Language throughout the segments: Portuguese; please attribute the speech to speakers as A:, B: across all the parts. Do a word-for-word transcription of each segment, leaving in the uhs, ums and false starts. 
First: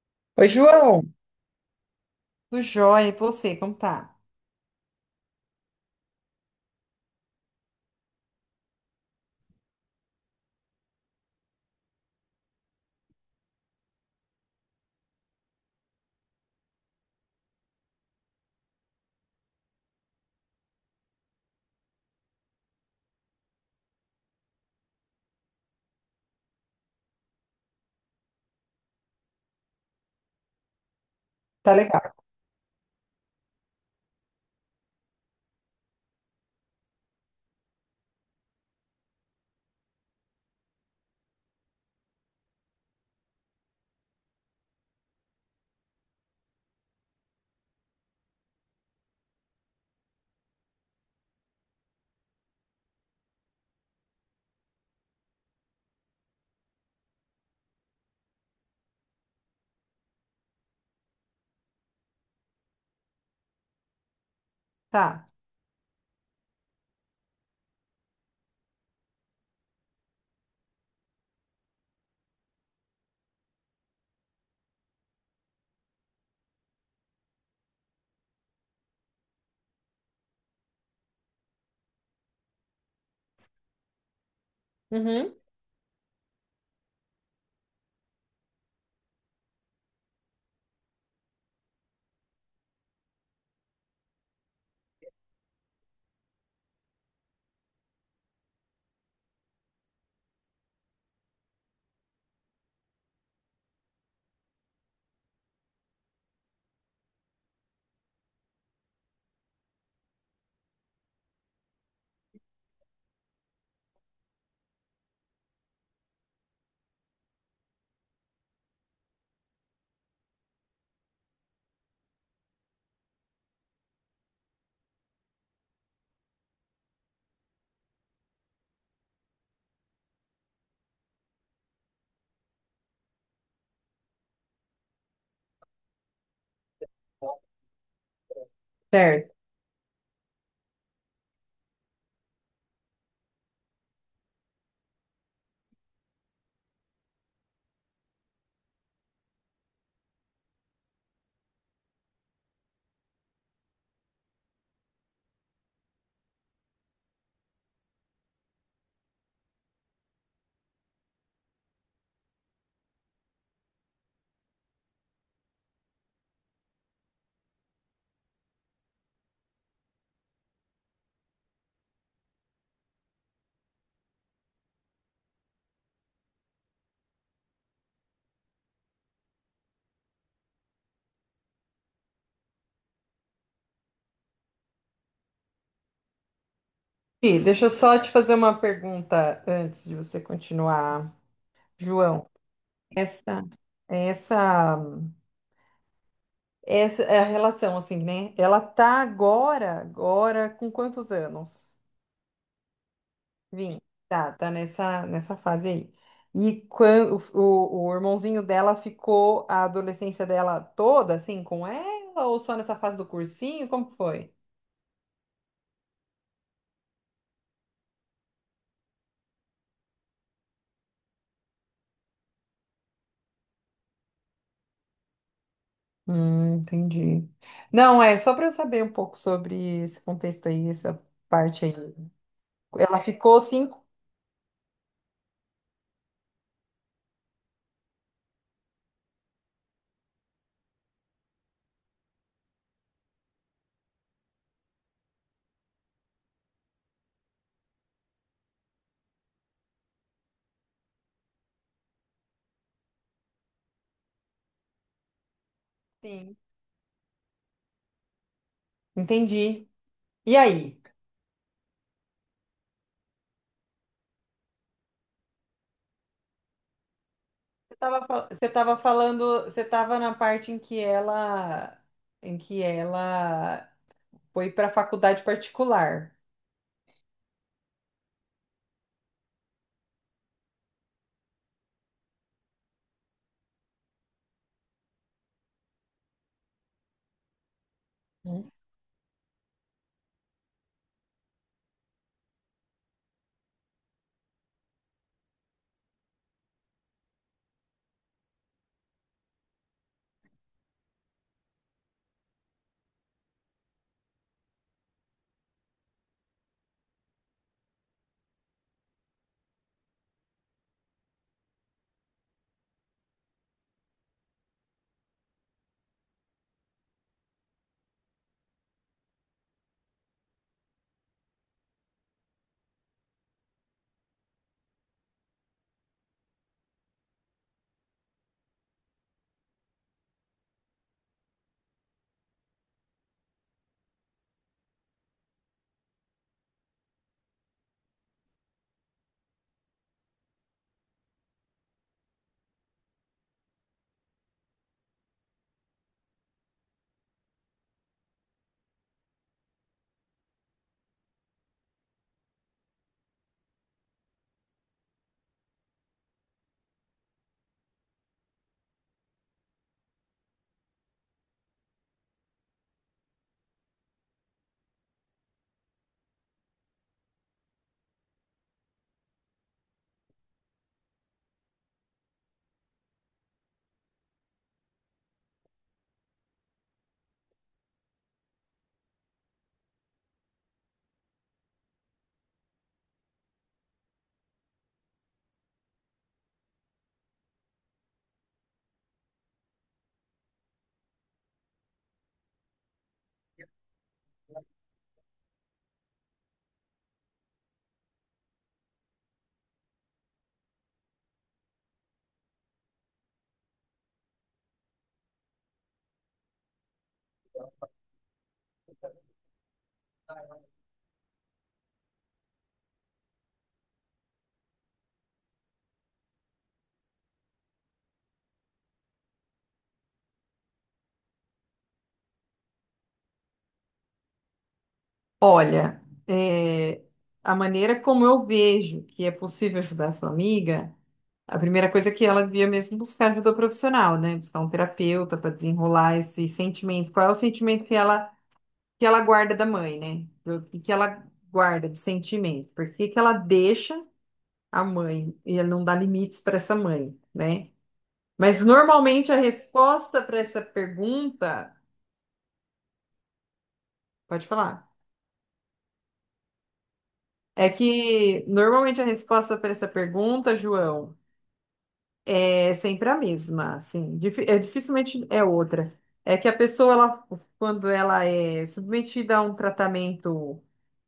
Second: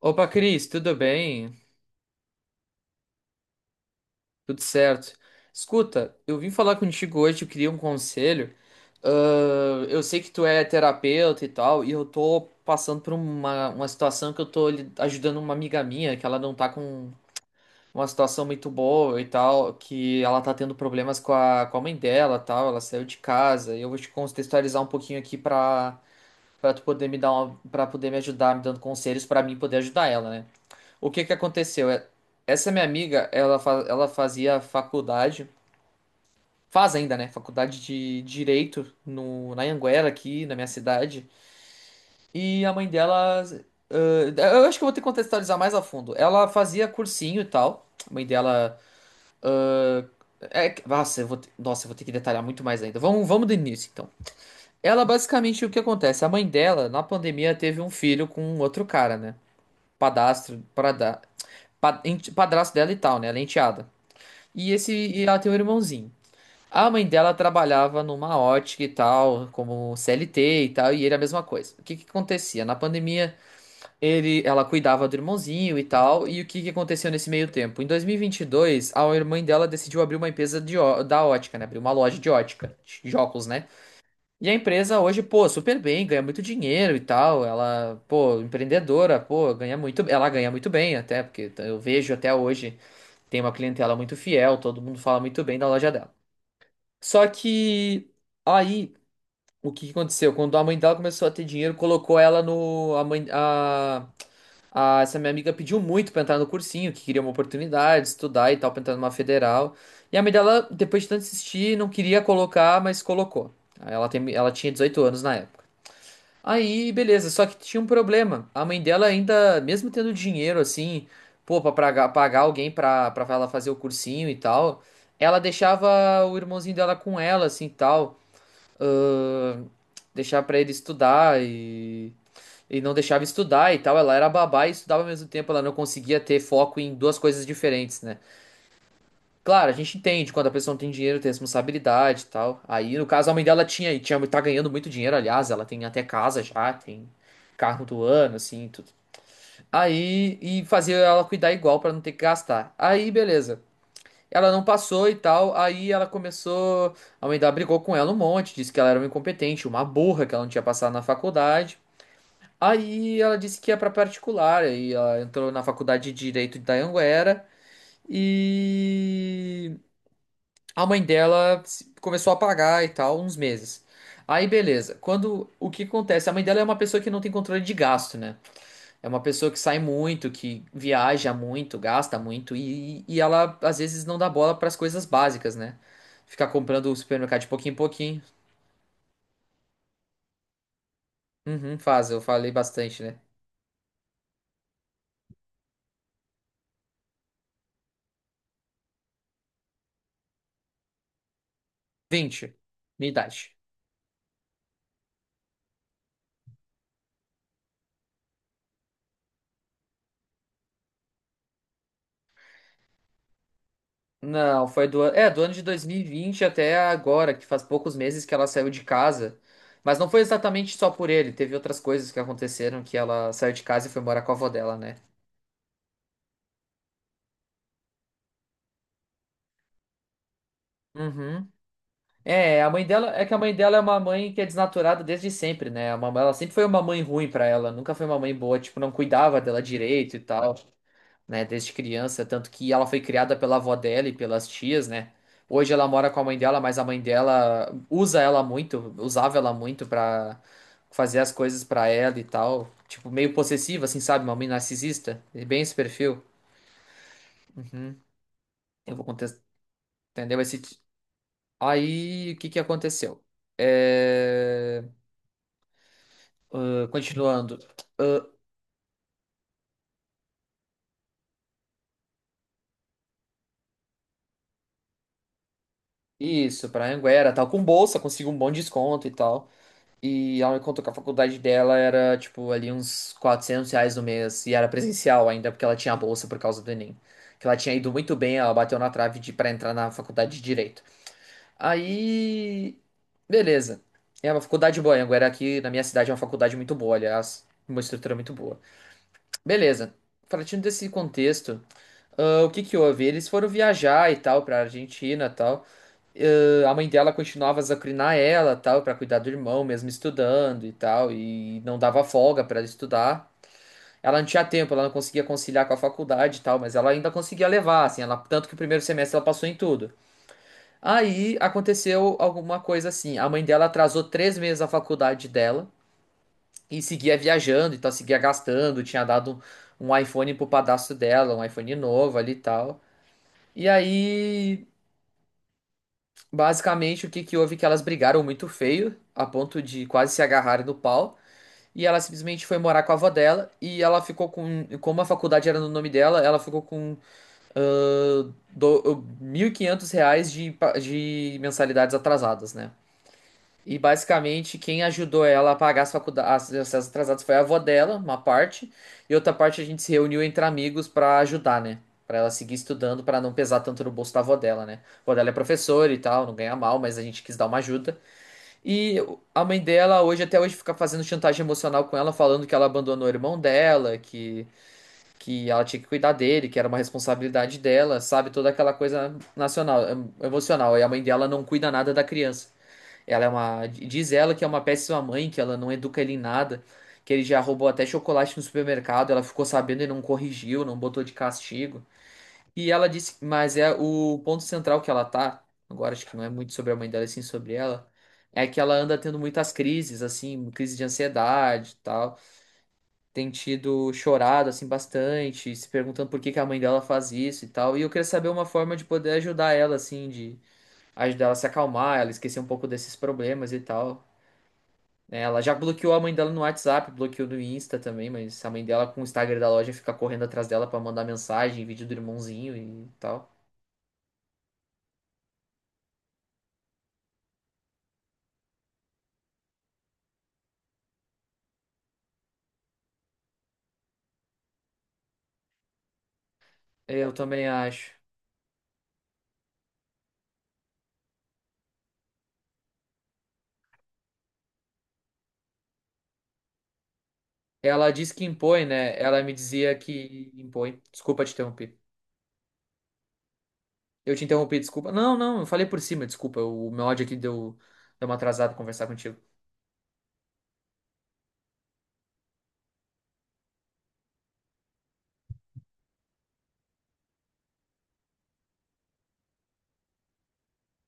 A: Opa,
B: Oi,
A: Cris, tudo
B: João.
A: bem?
B: Tudo jóia, e você, como tá?
A: Tudo certo. Escuta, eu vim falar contigo hoje, eu queria um conselho. Ah, eu sei que tu é terapeuta e tal, e eu tô passando por uma, uma situação que eu tô li- ajudando uma amiga minha, que ela não tá com uma situação muito boa e tal, que ela tá tendo problemas com a, com a mãe dela, e tal, ela saiu de casa. E eu vou te contextualizar um pouquinho aqui pra, pra tu poder me dar uma, pra poder me ajudar, me dando conselhos pra mim poder ajudar ela, né? O que que
B: Tá
A: aconteceu?
B: legal.
A: É- Essa minha amiga, ela, fa- ela fazia faculdade, faz ainda, né? Faculdade de Direito no, na Anhanguera, aqui na minha cidade. E a mãe dela. Ãh, eu acho que eu vou ter que contextualizar mais a fundo. Ela fazia cursinho e tal. A mãe dela. ãh, é que- Nossa, eu vou ter, nossa, eu vou ter que detalhar muito mais ainda. Vamos, vamos do início, então. Ela, basicamente, o que acontece? A mãe dela, na pandemia, teve um filho com outro cara, né? Padastro, parada, pa- ente- padrasto dela e tal, né? Ela é enteada. E esse e
B: Tá.
A: ela tem um irmãozinho. A mãe dela trabalhava numa ótica e tal, como C L T e tal, e ele a mesma coisa. O que que acontecia? Na pandemia, ele, ela cuidava do irmãozinho e tal, e o que que aconteceu nesse meio tempo? Em dois mil e vinte e dois, a irmã dela decidiu abrir uma empresa de, ó- da ótica, né? Abrir uma loja de ótica, de óculos, né? E a empresa hoje,
B: Uhum.
A: pô, super bem, ganha muito dinheiro e tal. Ela, pô, empreendedora, pô, ganha muito, ela ganha muito bem até, porque eu vejo até hoje tem uma clientela muito fiel, todo mundo fala muito bem da loja dela. Só que aí o que que aconteceu? Quando a mãe dela começou a ter dinheiro, colocou ela no a mãe a, a- essa minha amiga pediu muito pra entrar no cursinho, que queria uma oportunidade, estudar e tal, pra entrar numa federal. E a mãe dela, depois de tanto insistir, não queria colocar, mas colocou. Aí Ela tem, ela tinha dezoito anos na época. Aí, beleza, só que tinha um problema. A mãe dela ainda, mesmo tendo dinheiro assim, pô, pra praga- pagar alguém pra, pra ela fazer o cursinho e tal, ela deixava o irmãozinho dela com ela, assim, e tal. Ahn, Deixava pra ele estudar e, e não deixava estudar e tal. Ela era babá e estudava ao mesmo tempo, ela não conseguia ter foco em duas coisas diferentes, né?
B: Certo.
A: Claro, a gente entende quando a pessoa não tem dinheiro, tem responsabilidade e tal. Aí, no caso, a mãe dela tinha e tinha, tá ganhando muito dinheiro, aliás, ela tem até casa já, tem carro do ano, assim, tudo. Aí, e fazia ela cuidar igual pra não ter que gastar. Aí, beleza. Ela não passou e tal, aí ela começou, a mãe dela brigou com ela um monte, disse que ela era uma incompetente, uma burra, que ela não tinha passado na faculdade. Aí ela disse que ia pra particular, aí ela entrou na faculdade de Direito da Anguera e a mãe dela se- começou a pagar e tal, uns meses. Aí, beleza. Quando o que acontece? A mãe dela é uma pessoa que não tem controle de gasto, né? É uma pessoa que sai muito, que viaja muito, gasta muito e, e ela às vezes não dá bola para as coisas básicas, né? Ficar comprando o
B: E
A: supermercado de
B: deixa eu
A: pouquinho em
B: só te
A: pouquinho.
B: fazer uma pergunta antes de você continuar,
A: Uhum, faz, eu
B: João.
A: falei bastante, né?
B: Essa, essa Essa é a relação, assim, né? Ela tá agora, agora, com quantos anos?
A: Vinte, minha idade.
B: Vim. Tá, tá nessa, nessa fase aí. E quando o, o irmãozinho dela ficou a adolescência dela toda, assim, com ela, ou só nessa fase do cursinho? Como que foi?
A: Não, foi do, an- é, do ano de dois mil e vinte até agora, que faz poucos meses que ela saiu de casa. Mas não foi exatamente só por ele, teve outras coisas que aconteceram que ela saiu de casa e foi morar com a avó dela, né?
B: Hum, entendi. Não, é só para eu saber um pouco sobre esse contexto aí, essa
A: Uhum.
B: parte aí.
A: É, a mãe
B: Ela
A: dela é que a
B: ficou
A: mãe dela é
B: cinco?
A: uma mãe que é desnaturada desde sempre, né? A mamãe, ela sempre foi uma mãe ruim pra ela, nunca foi uma mãe boa, tipo, não cuidava dela direito e tal, né? Desde criança, tanto que ela foi criada pela avó dela e pelas tias, né? Hoje ela mora com a mãe dela, mas a mãe dela usa ela muito, usava ela muito pra fazer as coisas pra ela e tal, tipo, meio possessiva, assim, sabe? Uma mãe narcisista, é bem esse perfil.
B: Sim.
A: Uhum. Eu vou contestar,
B: Entendi. E
A: entendeu? Esse...
B: aí?
A: Aí, o que que aconteceu? É... Ah, continuando.
B: Tava
A: Ah,
B: fal- você estava falando, você estava na parte em que ela, em que ela foi para a faculdade particular,
A: isso, pra Anguera, tal, com bolsa, consigo um bom desconto e tal. E ela me contou que a faculdade dela era, tipo, ali uns quatrocentos reais no mês. E era presencial ainda, porque ela tinha a bolsa por causa do Enem. Que ela tinha ido muito bem,
B: né?
A: ela bateu na trave de, pra entrar na faculdade de Direito. Aí. Beleza. É uma faculdade boa. Anguera aqui na minha cidade é uma faculdade muito boa, aliás. Uma estrutura muito boa. Beleza. Partindo desse contexto, ah, o que que houve? Eles foram viajar e tal pra Argentina e tal. Eh, a mãe dela continuava a azucrinar ela, tal, para cuidar do irmão, mesmo estudando e tal, e não dava folga para ela estudar. Ela não tinha tempo, ela não conseguia conciliar com a faculdade e tal, mas ela ainda conseguia levar, assim, ela, tanto que o primeiro semestre ela passou em tudo. Aí aconteceu alguma coisa assim, a mãe dela atrasou três meses a faculdade dela e seguia viajando, então seguia gastando, tinha dado um um iPhone pro padrasto dela, um iPhone novo ali e tal. E aí basicamente, o que que houve é que elas brigaram muito feio, a ponto de quase se agarrarem no pau, e ela simplesmente foi morar com a avó dela, e ela ficou com, como a faculdade era no nome dela, ela ficou com ah, do- mil e quinhentos reais de, pa- de mensalidades atrasadas, né? E basicamente quem ajudou ela a pagar as faculdades, as as atrasadas foi a avó dela, uma parte, e outra parte a gente se reuniu entre amigos pra ajudar, né? Pra ela seguir estudando, pra não pesar tanto no bolso da avó dela, né? A avó dela é professora e tal, não ganha mal, mas a gente quis dar uma ajuda. E a mãe dela hoje até hoje fica fazendo chantagem emocional com ela, falando que ela abandonou o irmão dela, que que ela tinha que cuidar dele, que era uma responsabilidade dela, sabe? Toda aquela coisa nacional, em- emocional. E a mãe dela não cuida nada da criança. Ela é uma. Diz ela que é uma péssima mãe, que ela não educa ele em nada, que ele já roubou até chocolate no supermercado, ela ficou sabendo e não corrigiu, não botou de castigo. E ela disse, mas é o ponto central que ela tá, agora acho que não é muito sobre a mãe dela, e sim sobre ela, é que ela anda tendo muitas crises, assim, crise de ansiedade e tal. Tem tido chorado, assim, bastante, se perguntando por que que a mãe dela faz isso e tal. E eu queria saber uma forma de poder ajudar ela, assim, de ajudar ela a se acalmar, ela esquecer um pouco desses problemas e tal. É, ela já bloqueou a mãe dela no WhatsApp, bloqueou no Insta também, mas a mãe dela com o Instagram da loja fica correndo atrás dela pra mandar mensagem, vídeo do irmãozinho e tal.
B: Olha, é, a maneira como eu vejo que é possível ajudar sua amiga, a primeira coisa é que ela devia mesmo buscar ajuda profissional, né? Buscar um terapeuta para desenrolar esse sentimento. Qual é
A: Eu
B: o
A: também
B: sentimento que
A: acho.
B: ela, que ela guarda da mãe, né? O que que ela guarda de sentimento? Por que que ela deixa a mãe e ela não dá limites para essa mãe, né?
A: Ela diz que
B: Mas
A: impõe, né?
B: normalmente a
A: Ela me dizia
B: resposta para
A: que
B: essa
A: impõe. Desculpa te
B: pergunta,
A: interromper. Eu te
B: pode
A: interrompi,
B: falar,
A: desculpa. Não, não, eu falei por cima, desculpa. O meu ódio aqui
B: é
A: deu, deu uma
B: que
A: atrasada
B: normalmente a
A: conversar contigo.
B: resposta para essa pergunta, João, é sempre a mesma, assim. Difi- é dificilmente é outra. É que a pessoa ela, quando ela é submetida a um tratamento,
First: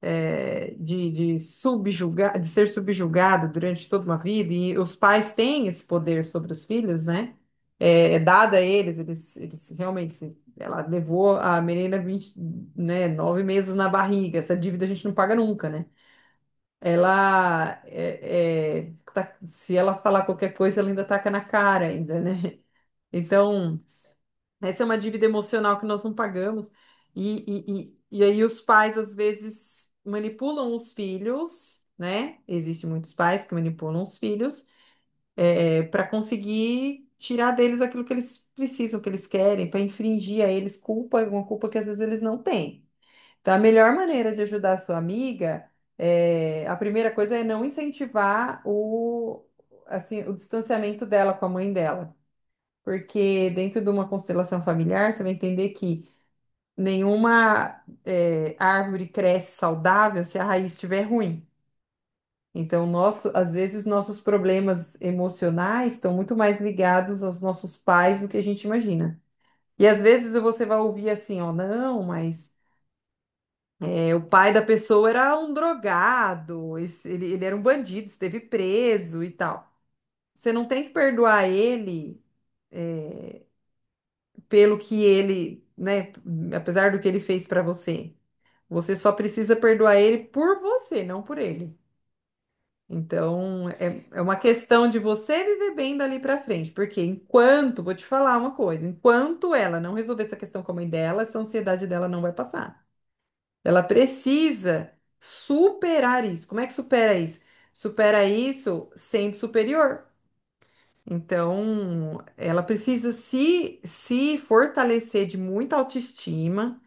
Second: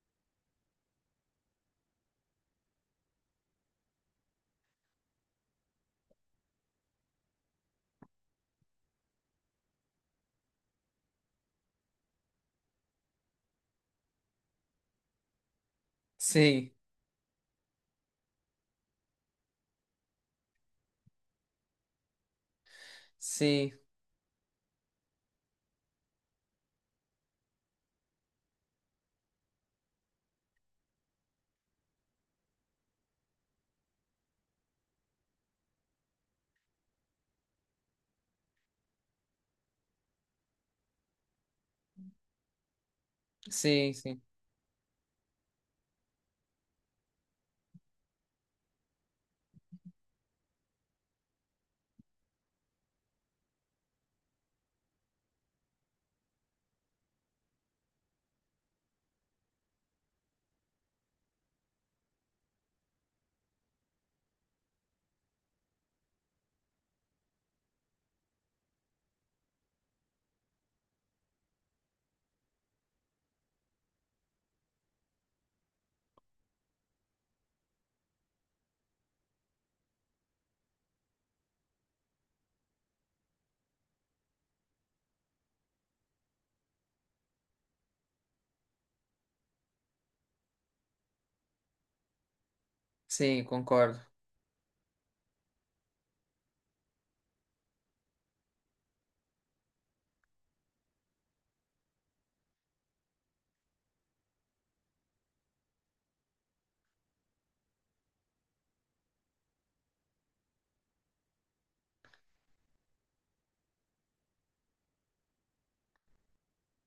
B: eh, de, de subjugar, de ser subjugado durante toda uma vida, e os pais têm esse poder sobre os filhos, né? É, é dada a eles, eles, eles, realmente, se- ela levou a menina vinte né, nove meses na barriga, essa dívida a gente não paga nunca, né?
A: Sim,
B: Ela, é, é, tá- se ela falar qualquer coisa, ela ainda taca na cara ainda, né?
A: sim,
B: Então, essa é uma dívida emocional que nós não pagamos. E, e, e, e aí os pais, às vezes, manipulam os filhos, né? Existem muitos pais que manipulam os filhos para conseguir tirar deles aquilo que eles precisam, que eles querem, para infringir a eles culpa, uma culpa que às vezes eles não têm. Então, a
A: sim,
B: melhor
A: sim,
B: maneira de ajudar a sua amiga, é, a primeira coisa é não incentivar o, assim, o distanciamento dela com a mãe dela, porque dentro de uma constelação familiar, você vai entender que nenhuma, eh, árvore cresce saudável se a raiz estiver ruim. Então, nosso, às vezes, nossos problemas emocionais estão muito mais ligados aos nossos pais do que a gente imagina. E às vezes você vai ouvir assim, ó, não, mas, eh, o pai da pessoa era um drogado, esse- ele, ele era um bandido, esteve preso e tal. Você não tem que perdoar ele. pelo que ele, né, apesar do que ele fez pra você. Você só precisa perdoar ele por você, não por ele.
A: sim,
B: Então,
A: concordo.
B: é, é uma questão de você viver bem dali pra frente, porque enquanto, vou te falar uma coisa, enquanto ela não resolver essa questão com a mãe dela, essa ansiedade dela não vai passar. Ela precisa superar isso. Como é que supera isso? Supera isso sendo superior. Então, ela precisa se, se fortalecer de muita autoestima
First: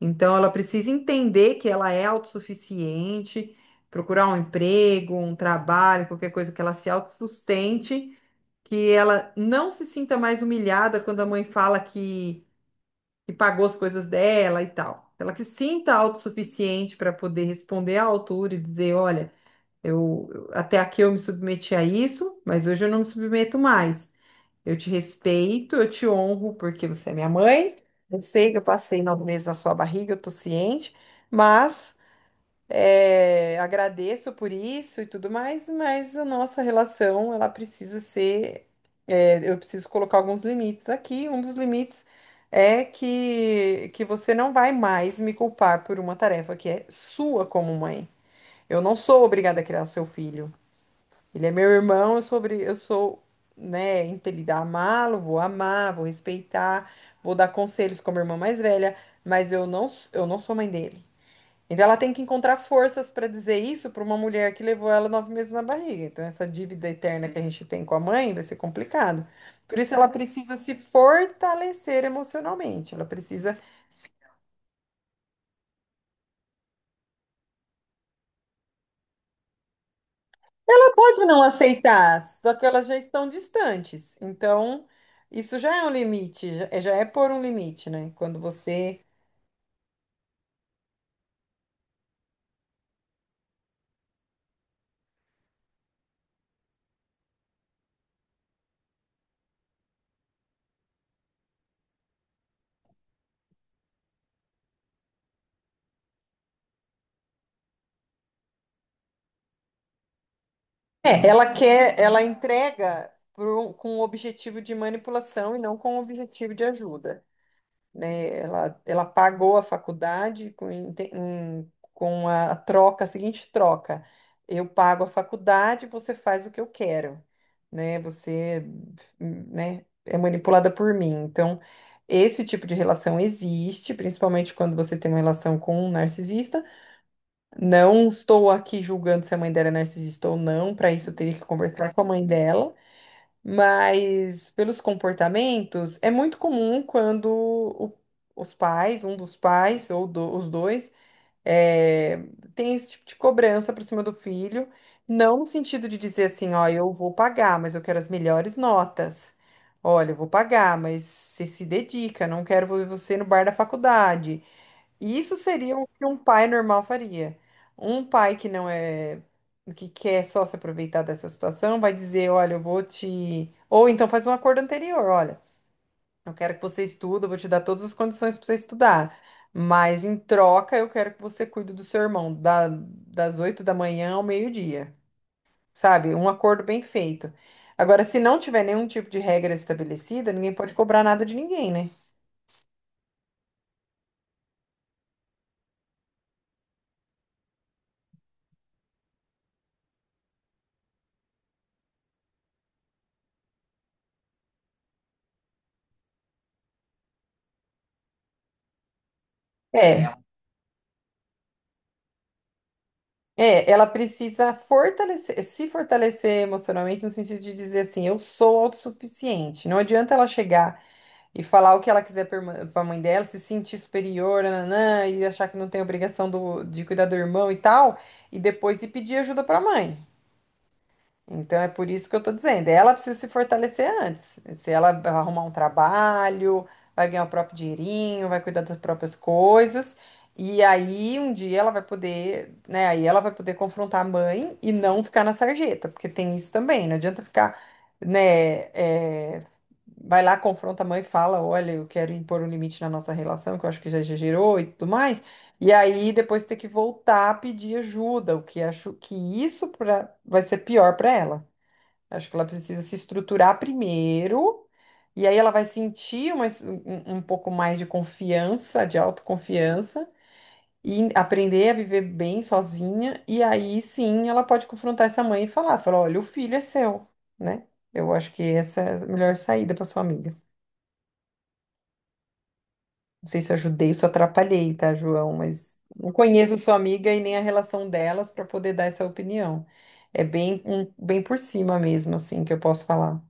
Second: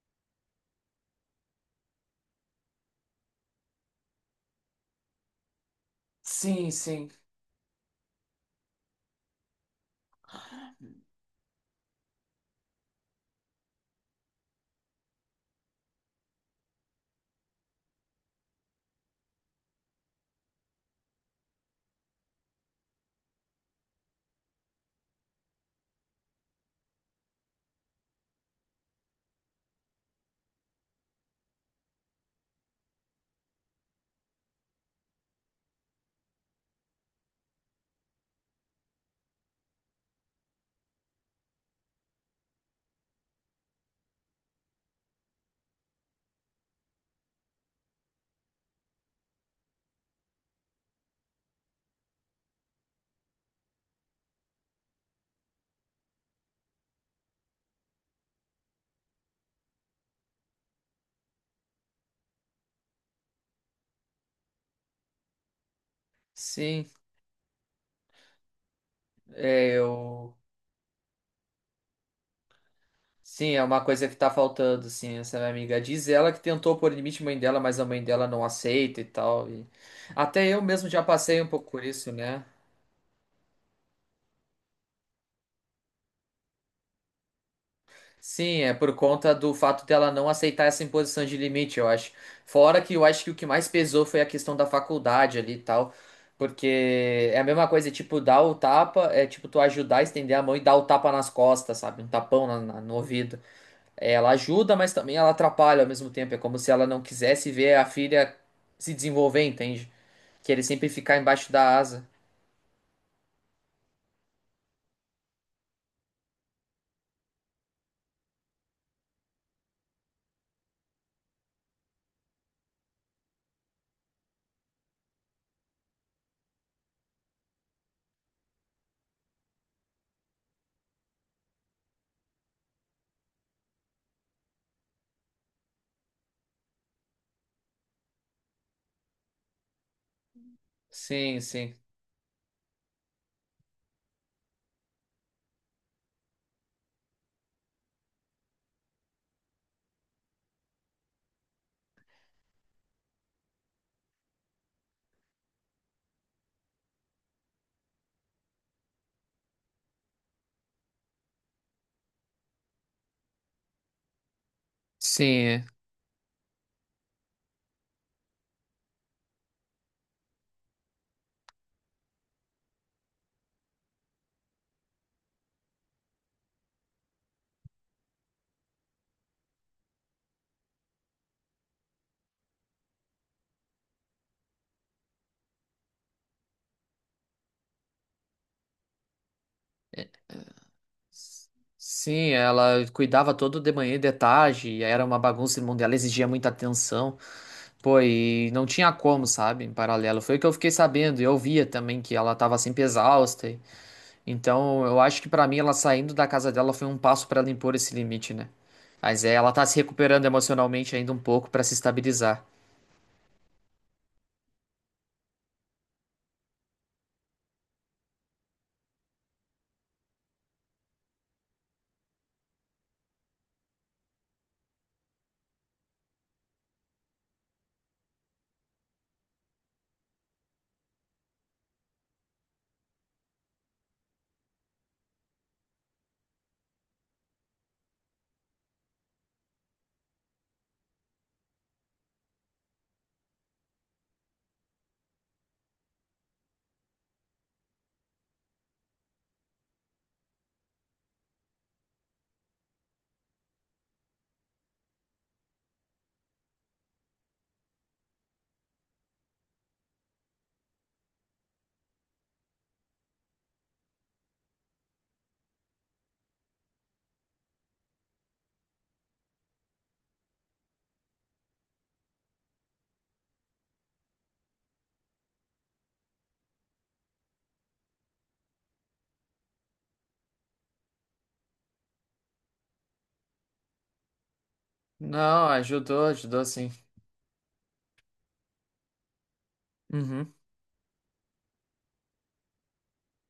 B: Então, ela precisa entender que ela é autossuficiente, procurar um emprego, um trabalho, qualquer coisa que
A: Sim,
B: ela se
A: sim,
B: autossustente, que ela não se sinta mais humilhada quando a mãe fala que, que pagou as coisas dela e tal. Ela que se sinta autossuficiente para poder responder à altura e dizer: olha, eu eu- até aqui eu me submeti a isso, mas hoje eu não me submeto mais. Eu te respeito, eu te honro porque você é minha mãe. Eu sei que eu passei nove meses na sua barriga, eu tô ciente, mas, é, agradeço por isso e tudo mais, mas a nossa relação, ela precisa ser. é, Eu preciso colocar alguns limites aqui. Um dos limites é que, que você não vai mais me culpar por uma tarefa que é sua como mãe. Eu não sou obrigada a criar seu filho. Ele é meu irmão, eu sou, obri- eu sou, né, impelida a amá-lo, vou amar, vou respeitar, vou dar conselhos como irmã mais velha, mas eu não, s- eu não sou mãe dele. Então ela tem que encontrar forças para dizer isso para uma mulher que levou ela nove meses na barriga. Então essa dívida
A: sim.
B: eterna que a Sim. gente tem com a mãe vai ser complicado.
A: É,
B: Por isso ela
A: eu.
B: precisa se fortalecer emocionalmente. Ela
A: Sim,
B: precisa
A: é uma coisa que tá faltando, assim, essa minha amiga. Diz ela que tentou pôr limite à mãe dela, mas a mãe dela não aceita e tal. e- Até eu mesmo
B: Ela
A: já
B: pode
A: passei
B: não
A: um pouco por isso,
B: aceitar,
A: né?
B: só que elas já estão distantes. Então, isso já é um limite, já é, já é pôr um limite, né? Quando
A: Sim, é por
B: você.
A: conta do fato dela não aceitar essa imposição de limite, eu acho. Fora que eu acho que o que mais pesou foi a questão da faculdade ali e tal. Porque é a mesma coisa, tipo, dar o tapa, é tipo tu ajudar a estender a mão e dar o tapa nas costas, sabe? Um tapão na- na- no ouvido. Ela ajuda, mas também ela atrapalha ao mesmo tempo. É como se ela não quisesse ver a filha se desenvolver, entende? Querer sempre ficar
B: É, ela
A: embaixo da
B: quer,
A: asa.
B: ela entrega pro- com o objetivo de manipulação e não com o objetivo de ajuda. né? Ela, ela pagou a faculdade com, inte- em- com a troca, a seguinte troca: eu pago a faculdade, você faz o que eu quero, né? Você, né, é manipulada por mim. Então, esse tipo de relação existe, principalmente quando você tem uma relação com um narcisista. Não estou aqui julgando se a mãe dela é narcisista ou não, para isso eu teria que
A: Sim, sim.
B: conversar com a mãe dela. Mas pelos comportamentos, é muito comum quando o- os pais, um dos pais ou do- os dois, eh, tem esse tipo de cobrança para cima do filho, não no sentido de dizer assim, ó, eu vou pagar, mas eu quero as melhores notas. Olha, eu vou pagar, mas você se dedica, não quero ver você no bar da faculdade. Isso
A: Sim. É.
B: seria o que um pai normal faria. Um pai que não é, que quer só se aproveitar dessa situação, vai dizer, olha, eu vou te. Ou então faz um acordo anterior, olha, eu quero que você estude, eu vou te dar todas as condições para você estudar. Mas em troca, eu quero que você cuide do seu irmão, da- das oito da manhã ao meio-dia. Sabe? Um acordo bem feito. Agora, se não tiver nenhum tipo de regra
A: É,
B: estabelecida, ninguém pode cobrar nada de ninguém, né?
A: sim, ela cuidava todo de manhã e de tarde, e era uma bagunça no mundo, ela exigia muita atenção. Pô, e não tinha como, sabe? Em paralelo. Foi o que eu fiquei sabendo. E eu via também que ela tava sempre exausta. Então, eu acho que pra mim ela saindo da casa dela foi um passo pra ela impor esse limite, né? Mas é, ela tá se
B: É,
A: recuperando emocionalmente ainda um pouco pra se estabilizar.
B: É, ela precisa fortalecer, se fortalecer emocionalmente no sentido de dizer assim, eu sou autossuficiente. Não adianta ela chegar e falar o que ela quiser para a mãe dela, se sentir superior, nananã, e achar que não tem obrigação do- de cuidar do irmão e tal, e depois ir pedir ajuda para a mãe. Então é por isso que eu tô dizendo, ela precisa se fortalecer antes. Se ela arrumar um trabalho, vai ganhar o próprio dinheirinho, vai cuidar das próprias coisas, e aí um dia ela vai poder, né, aí ela vai poder confrontar a mãe e não ficar na sarjeta, porque tem isso também, não adianta ficar, né, é, vai lá, confronta a mãe e fala, olha, eu quero impor um limite na nossa relação, que eu acho que já exagerou e tudo mais. E aí depois ter que voltar a pedir ajuda, o que acho que isso pra, vai ser pior para ela. Acho que ela precisa se estruturar primeiro, e aí ela vai sentir uma es- um, um pouco mais de confiança, de autoconfiança, e aprender a viver bem sozinha, e aí sim ela pode confrontar essa mãe e falar, falar, olha, o filho é seu, né? Eu acho que essa é a melhor saída para sua amiga. Não sei se eu ajudei, se eu atrapalhei, tá, João?
A: Não,
B: Mas
A: ajudou,
B: não
A: ajudou
B: conheço
A: sim.
B: sua amiga e nem a relação delas para poder dar essa opinião. É
A: Uhum,
B: bem, um- bem por cima mesmo, assim, que eu posso falar.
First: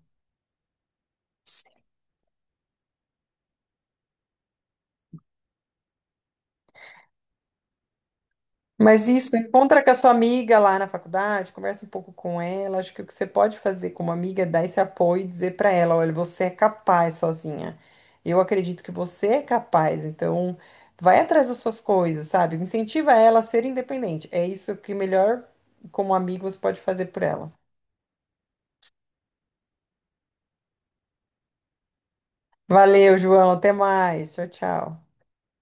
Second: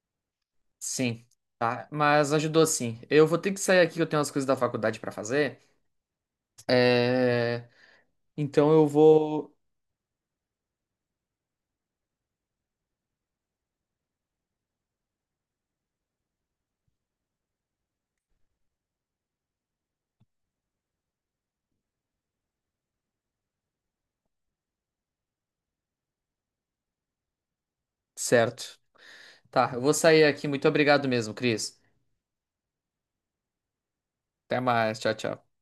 A: sim. Tá, mas ajudou sim. Eu vou ter que sair aqui, eu tenho umas coisas da faculdade pra fazer. É... Então eu
B: Mas isso,
A: vou.
B: encontra com a sua amiga lá na faculdade, conversa um pouco com ela. Acho que o que você pode fazer como amiga é dar esse apoio e dizer para ela: olha, você é capaz sozinha. Eu acredito que você é capaz, então vai atrás das suas coisas, sabe? Incentiva ela a ser independente. É isso que melhor, como amigo, você pode fazer por ela.
A: Certo. Tá, eu vou sair aqui. Muito obrigado mesmo, Cris.
B: Valeu, João. Até mais. Tchau,
A: Até mais.
B: tchau.
A: Tchau, tchau.